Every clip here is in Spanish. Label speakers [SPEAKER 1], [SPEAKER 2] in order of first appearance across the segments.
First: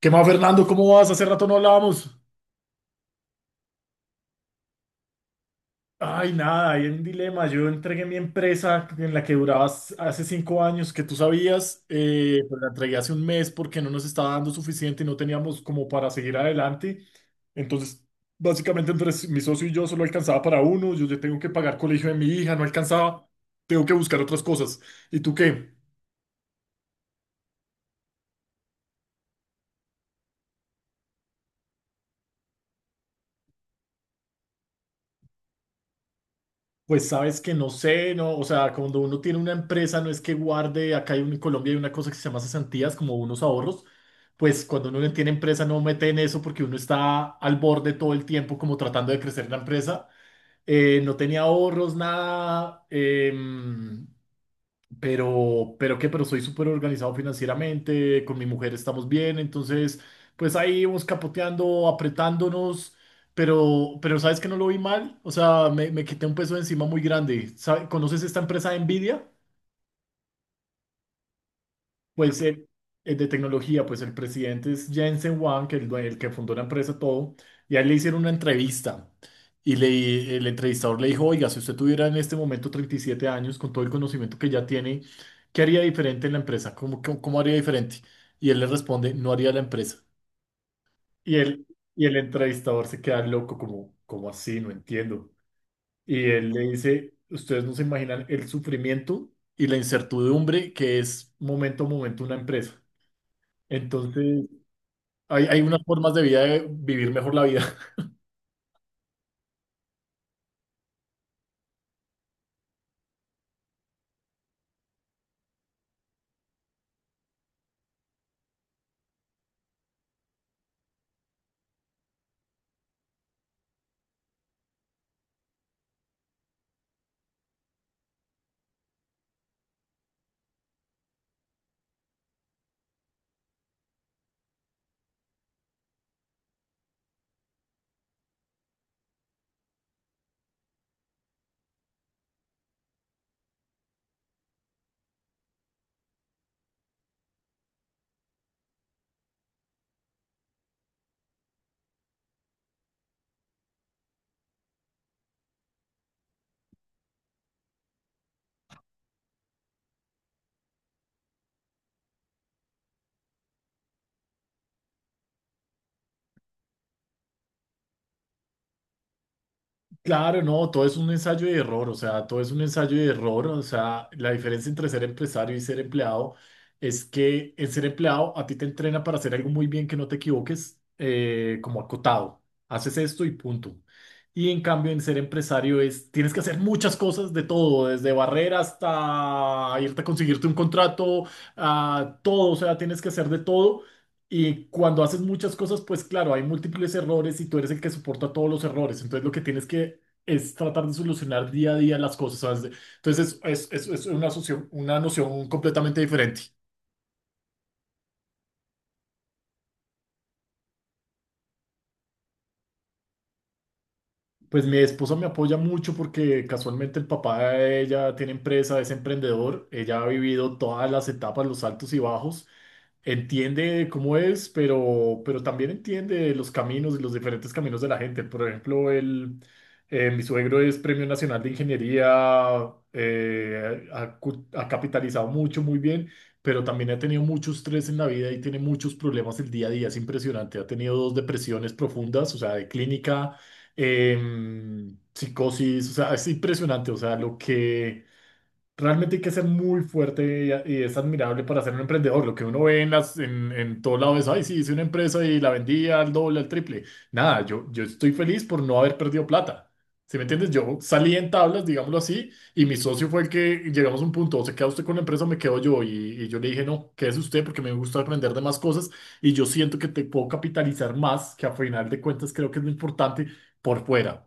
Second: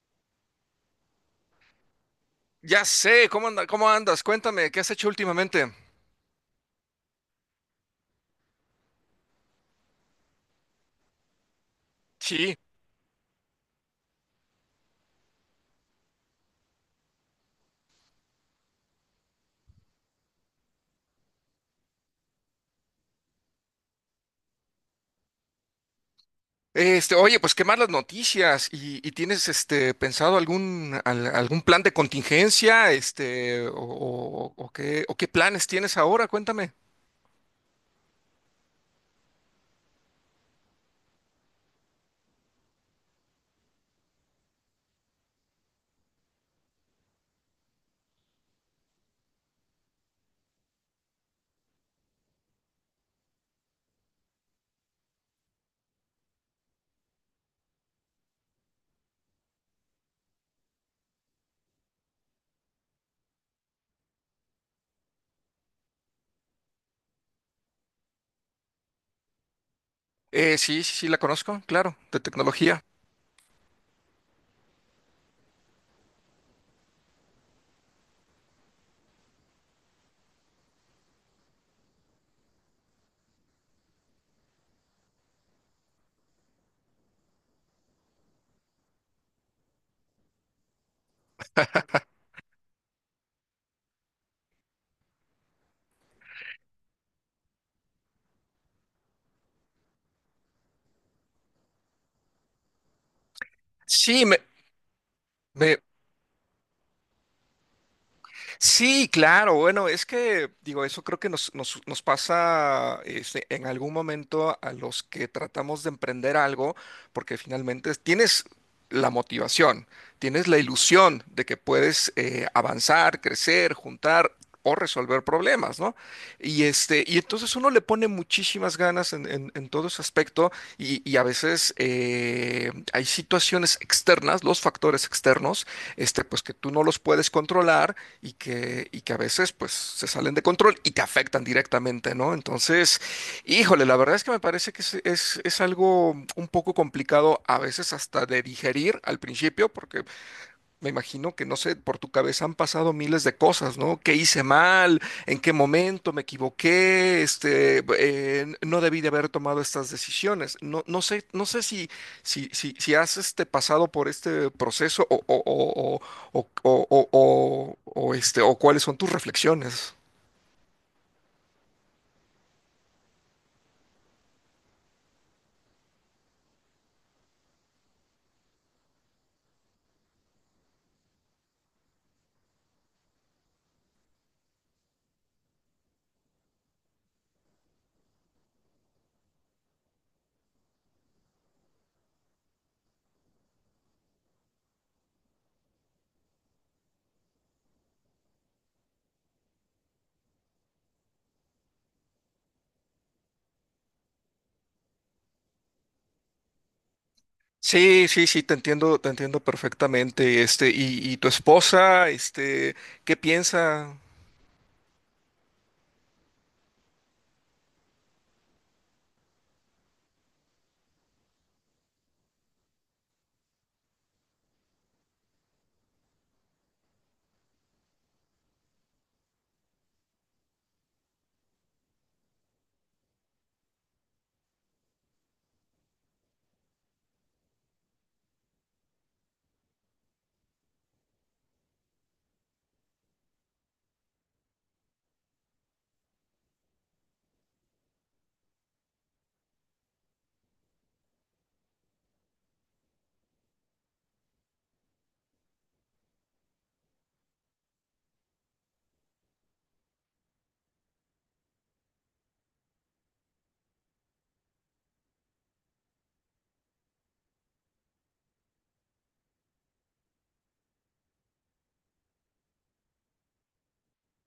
[SPEAKER 1] ¿Qué más, Fernando? ¿Cómo vas? Hace rato no hablábamos.
[SPEAKER 2] Ya sé, ¿cómo anda- cómo andas? Cuéntame, ¿qué has hecho últimamente?
[SPEAKER 1] Ay, nada, hay un dilema. Yo entregué mi empresa en la que durabas hace 5 años, que tú sabías,
[SPEAKER 2] Sí.
[SPEAKER 1] pues la entregué hace un mes porque no nos estaba dando suficiente y no teníamos como para seguir adelante. Entonces, básicamente entre mi socio y yo solo alcanzaba para uno. Yo ya tengo que pagar colegio de mi hija, no alcanzaba. Tengo que buscar otras cosas. ¿Y tú qué?
[SPEAKER 2] Oye, pues qué más las noticias. ¿Y tienes pensado algún al- algún plan de contingencia? ¿O, o qué planes tienes ahora? Cuéntame.
[SPEAKER 1] Pues sabes que no sé, no, o sea, cuando uno tiene una empresa no es que guarde, acá hay en Colombia hay una cosa que se llama cesantías, como unos ahorros, pues cuando uno no tiene empresa no mete en eso porque uno está al borde todo el tiempo como tratando de crecer la empresa. No tenía ahorros, nada, pero, pero soy súper organizado financieramente, con mi mujer estamos bien, entonces, pues ahí íbamos capoteando, apretándonos, pero ¿sabes que no lo vi mal? O sea, me quité un peso de encima muy grande. ¿Conoces esta empresa de Nvidia?
[SPEAKER 2] Sí, sí, sí, la conozco, claro, de
[SPEAKER 1] Pues el,
[SPEAKER 2] tecnología.
[SPEAKER 1] el de tecnología, pues el presidente es Jensen Huang, el que fundó la empresa todo, y a él le hicieron una entrevista. El entrevistador le dijo, oiga, si usted tuviera en este momento 37 años, con todo el conocimiento que ya tiene, ¿qué haría diferente en la empresa? ¿Cómo haría diferente? Y él le responde, no haría la empresa. Y él, y el entrevistador se queda loco, ¿como así? No entiendo. Y él le dice, ustedes no se imaginan el sufrimiento y la incertidumbre que es momento a momento una empresa.
[SPEAKER 2] Sí, me,
[SPEAKER 1] Entonces, hay
[SPEAKER 2] me,
[SPEAKER 1] unas formas de vida de vivir mejor la vida.
[SPEAKER 2] Sí, claro, bueno, es que digo, eso creo que nos pasa en algún momento a los que tratamos de emprender algo, porque finalmente tienes la motivación, tienes la ilusión de que puedes avanzar, crecer, juntar o resolver problemas, ¿no? Y entonces uno le pone muchísimas ganas en, en todo ese aspecto, y a veces hay situaciones externas, los factores externos, pues que tú no los puedes controlar y que a veces pues se salen de control y te afectan directamente, ¿no? Entonces, híjole, la verdad es que me parece que es algo un poco complicado a veces hasta de digerir al principio, porque me imagino que, no sé, por tu cabeza han pasado miles de cosas, ¿no? ¿Qué hice mal? ¿En qué momento me equivoqué? No debí de haber tomado estas decisiones. No, no sé, no sé si, si has pasado por este proceso o, o, o, o, o, este, o cuáles son tus reflexiones.
[SPEAKER 1] Claro, no, todo es un ensayo y error, o sea, todo es un ensayo y error, o sea, la diferencia entre ser empresario y ser empleado es que en ser empleado a ti te entrena para hacer algo muy bien que no te equivoques, como acotado, haces esto y punto. Y en cambio en ser empresario es, tienes que hacer muchas cosas de todo, desde barrer hasta irte a conseguirte un contrato, a todo, o sea, tienes que hacer de todo. Y cuando haces muchas cosas, pues claro, hay múltiples errores y tú eres el que soporta todos los errores. Entonces lo que tienes que es tratar de solucionar día a día las cosas, ¿sabes? Entonces es una noción completamente diferente.
[SPEAKER 2] Sí, sí, sí, te entiendo perfectamente. ¿Y, y tu esposa, qué piensa?
[SPEAKER 1] Pues mi esposa me apoya mucho porque casualmente el papá de ella tiene empresa, es emprendedor, ella ha vivido todas las etapas, los altos y bajos, entiende cómo es, pero también entiende los caminos y los diferentes caminos de la gente. Por ejemplo, mi suegro es Premio Nacional de Ingeniería, ha capitalizado mucho, muy bien, pero también ha tenido mucho estrés en la vida y tiene muchos problemas el día a día, es impresionante, ha tenido dos depresiones profundas, o sea, de clínica psicosis, o sea, es impresionante, o sea, lo que, realmente hay que ser muy fuerte y es admirable para ser un emprendedor. Lo que uno ve en todo lado es, ay, sí, hice una empresa y la vendí al doble, al triple. Nada, yo estoy feliz por no haber perdido plata. ¿Sí me entiendes? Yo salí en tablas, digámoslo así, y mi socio fue el que llegamos a un punto, o se queda usted con la empresa o me quedo yo. Y yo le dije, no, quédese usted porque me gusta aprender de más cosas y yo siento que te puedo capitalizar más, que a final de cuentas creo que es lo importante por fuera.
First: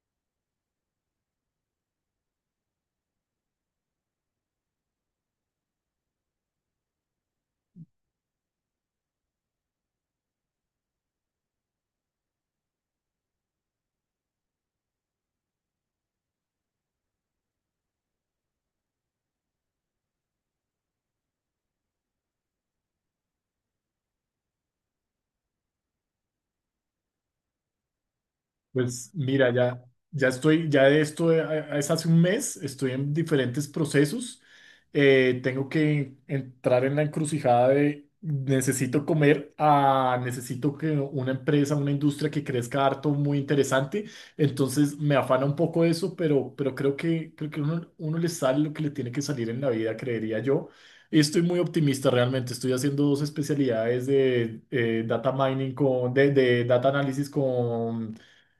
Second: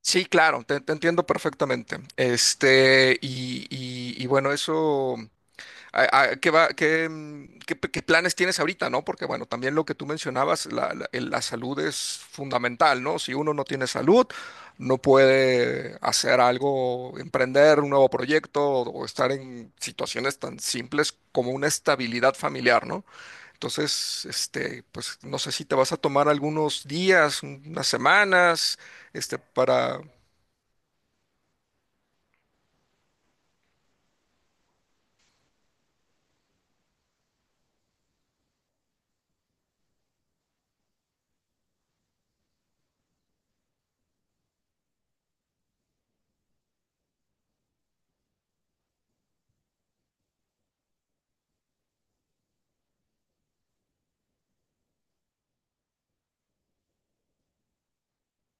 [SPEAKER 2] Sí, claro, te entiendo perfectamente. Y, y bueno, eso, ¿qué va, qué qué planes tienes ahorita, ¿no? Porque bueno, también lo que tú mencionabas, la, la salud es fundamental, ¿no? Si uno no tiene salud, no puede hacer algo, emprender un nuevo proyecto o estar en situaciones tan simples como una estabilidad familiar, ¿no? Entonces, pues no sé si te vas a tomar algunos días, unas semanas
[SPEAKER 1] Pues mira, ya,
[SPEAKER 2] para...
[SPEAKER 1] ya estoy, ya de esto es hace un mes, estoy en diferentes procesos. Tengo que entrar en la encrucijada de necesito comer a necesito que una empresa, una industria que crezca harto, muy interesante. Entonces me afana un poco eso, pero creo que, uno le sale lo que le tiene que salir en la vida, creería yo. Y estoy muy optimista realmente. Estoy haciendo dos especialidades de data mining de data análisis con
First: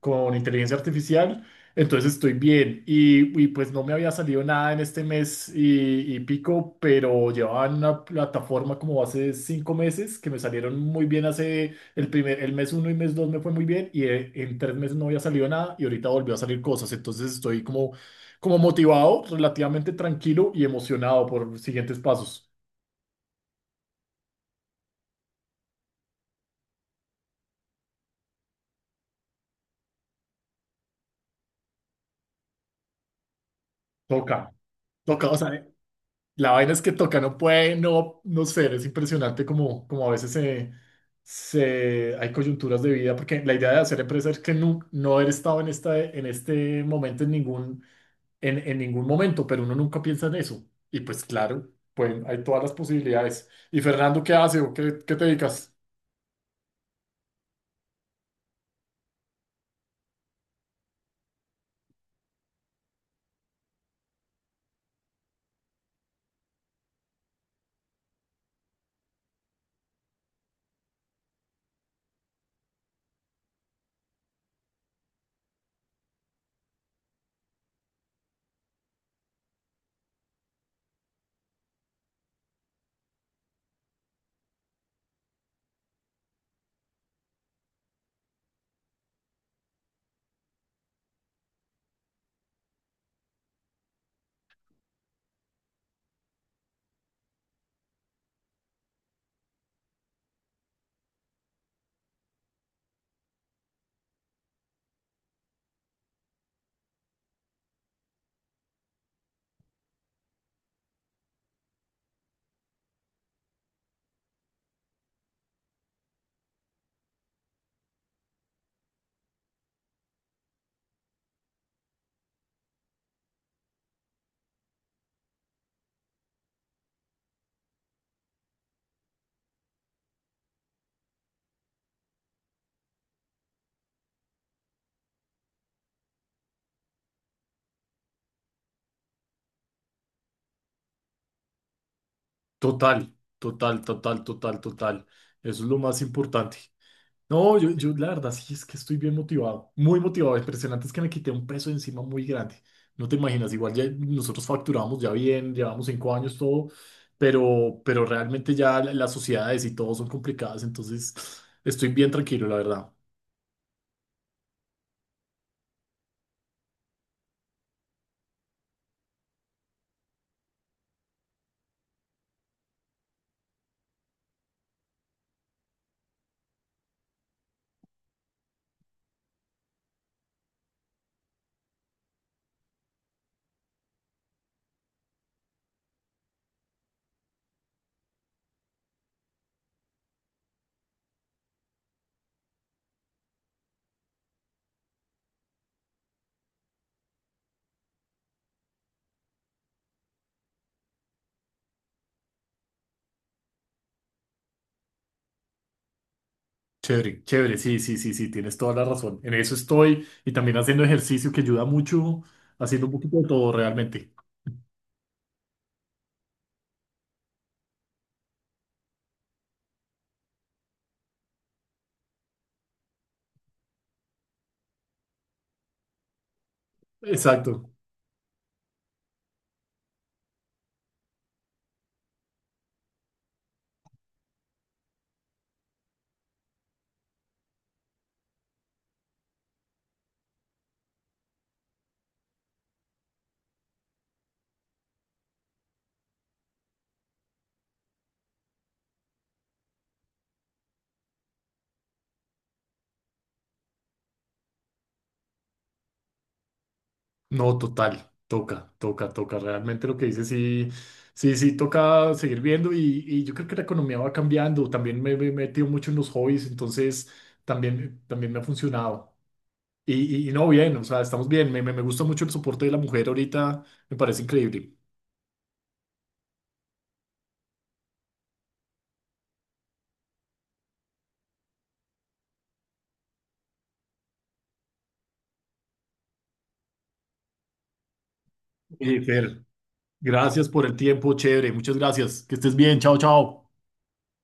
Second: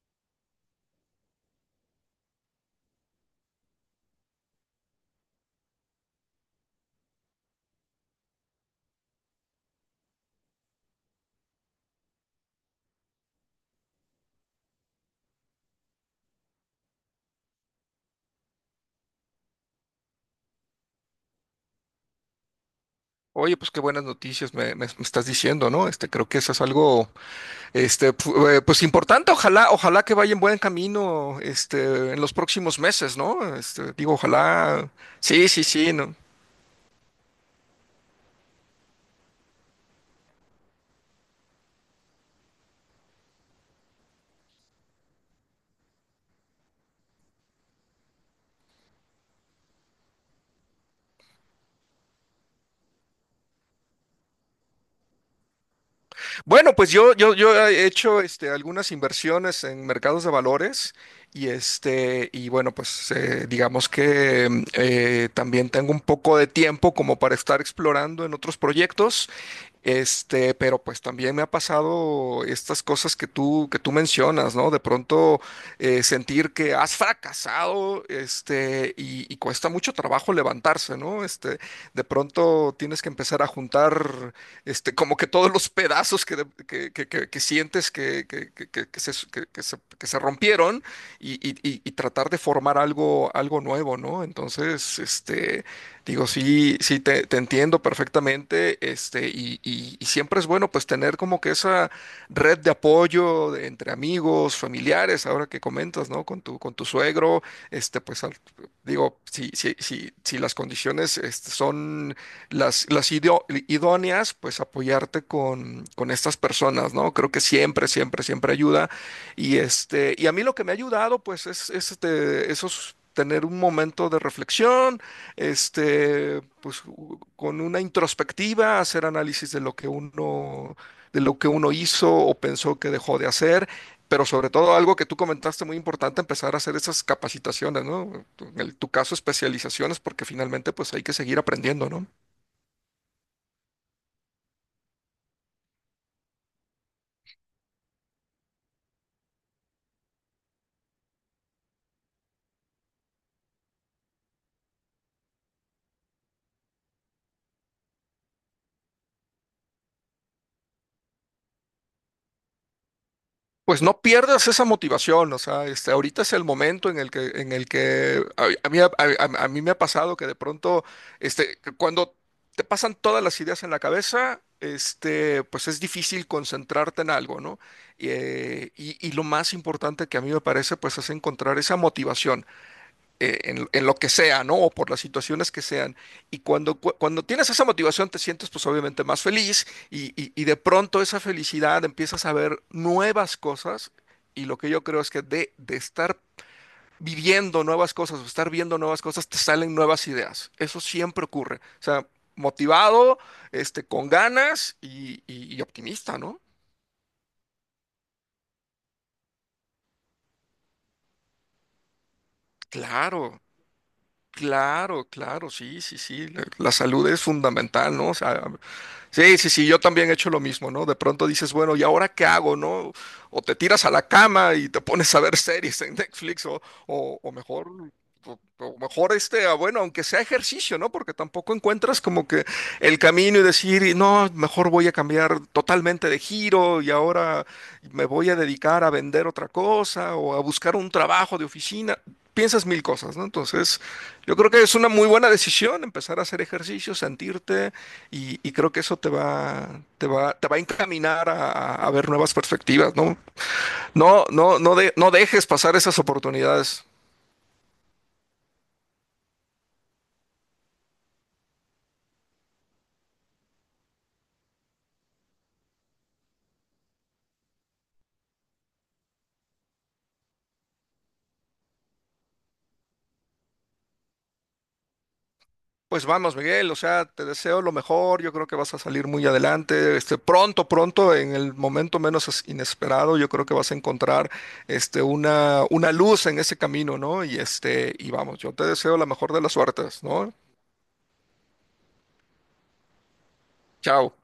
[SPEAKER 1] con inteligencia artificial, entonces estoy bien. Y, pues no me había salido nada en este mes y pico, pero llevaba en una plataforma como hace 5 meses que me salieron muy bien hace el mes uno y mes dos me fue muy bien y en 3 meses no había salido nada y ahorita volvió a salir cosas, entonces estoy como, motivado, relativamente tranquilo y emocionado por siguientes pasos.
[SPEAKER 2] Oye, pues qué buenas noticias me, me estás diciendo, ¿no? Creo que eso es algo, pues importante. Ojalá, ojalá que vaya en buen camino, en los próximos meses, ¿no? Digo,
[SPEAKER 1] Toca,
[SPEAKER 2] ojalá.
[SPEAKER 1] toca, o
[SPEAKER 2] Sí, sí,
[SPEAKER 1] sea,
[SPEAKER 2] sí, ¿no?
[SPEAKER 1] la vaina es que toca, no puede, no, no ser, es impresionante como a veces se, se, hay coyunturas de vida, porque la idea de hacer empresa es que no, no haber estado en este momento en ningún, en ningún momento, pero uno nunca piensa en eso. Y pues claro, pues hay todas las posibilidades. ¿Y Fernando qué hace o qué te dedicas?
[SPEAKER 2] Bueno, pues yo he hecho, algunas inversiones en mercados de valores y y bueno, pues digamos que también tengo un poco de tiempo como para estar explorando en otros proyectos. Pero pues también me ha pasado estas cosas que tú mencionas, ¿no? De pronto sentir que has fracasado, y cuesta mucho trabajo levantarse, ¿no? De pronto tienes que empezar a juntar, como que todos los pedazos que, que sientes que, que se rompieron y, y tratar de formar algo, algo nuevo, ¿no? Entonces, este... Digo, sí, sí, te entiendo perfectamente, y, y siempre es bueno pues tener como que esa red de apoyo entre amigos, familiares, ahora que comentas, ¿no? Con tu suegro, pues digo, si, si, si, si las condiciones son las, idóneas, pues apoyarte con estas personas, ¿no? Creo que siempre, siempre, siempre ayuda. Y a mí lo que me ha ayudado, pues, esos tener un momento de reflexión pues con una introspectiva, hacer análisis de lo que uno, de lo que uno hizo o pensó que dejó de hacer, pero sobre todo algo que tú comentaste muy importante, empezar a hacer esas capacitaciones, ¿no? En tu caso, especializaciones, porque finalmente pues hay que seguir aprendiendo, ¿no?
[SPEAKER 1] Total, total, total, total, total. Eso es lo más importante. No, yo la verdad sí es que estoy bien motivado, muy motivado. Impresionante es que me quité un peso de encima muy grande. No te imaginas, igual ya nosotros facturamos ya bien, llevamos 5 años todo, pero realmente ya las sociedades y todo son complicadas, entonces estoy bien tranquilo, la verdad.
[SPEAKER 2] Pues no pierdas esa motivación, o sea, ahorita es el momento en el que a mí me ha pasado que de pronto, que cuando te pasan todas las ideas en la cabeza, pues es difícil concentrarte en algo, ¿no? Y, y lo más importante que a mí me parece, pues, es encontrar esa motivación en lo que sea, ¿no? O por las situaciones que sean. Y cuando, cuando tienes esa motivación te sientes pues obviamente más feliz y, y de pronto esa felicidad empiezas a ver nuevas cosas y lo que yo creo es que de estar viviendo nuevas cosas o estar viendo nuevas cosas te salen nuevas ideas. Eso siempre ocurre. O sea, motivado, con ganas y, y optimista, ¿no?
[SPEAKER 1] Chévere, chévere, sí, sí, sí, sí, tienes toda la razón. En eso estoy y también haciendo ejercicio que ayuda mucho, haciendo un poquito de
[SPEAKER 2] Claro.
[SPEAKER 1] todo realmente.
[SPEAKER 2] Claro, claro, sí, sí, sí. La salud es fundamental, ¿no? O sea, sí, sí, sí, yo también he hecho lo mismo, ¿no? De pronto dices, bueno, ¿y ahora qué hago, no? O te tiras a la cama y te pones a ver series en Netflix, o mejor,
[SPEAKER 1] Exacto.
[SPEAKER 2] bueno, aunque sea ejercicio, ¿no? Porque tampoco encuentras como que el camino y decir, "Y no, mejor voy a cambiar totalmente de giro y ahora me voy a dedicar a vender otra cosa o a buscar un trabajo de oficina". Piensas mil cosas, ¿no? Entonces, yo creo que es una muy buena decisión empezar a hacer ejercicio, sentirte y creo que eso te va, te va a encaminar a, a ver nuevas perspectivas, ¿no? No, no, no, no dejes pasar esas oportunidades.
[SPEAKER 1] No, total, toca, toca, toca. Realmente lo que dice sí, sí, sí, toca seguir viendo y yo creo que la economía va cambiando. También me he metido mucho en los hobbies, entonces también, también me ha funcionado. Y, y no, bien, o sea, estamos bien. Me gusta mucho el soporte de la mujer ahorita, me parece increíble.
[SPEAKER 2] Pues vamos, Miguel, o sea, te deseo lo mejor, yo creo que vas a salir muy adelante, pronto, pronto, en el momento menos inesperado, yo creo que vas a encontrar, una luz en ese camino, ¿no? Y vamos, yo te deseo
[SPEAKER 1] Y
[SPEAKER 2] la mejor de
[SPEAKER 1] Fer,
[SPEAKER 2] las suertes, ¿no?
[SPEAKER 1] gracias por el tiempo, chévere, muchas gracias. Que estés bien, chao, chao.
[SPEAKER 2] Chao.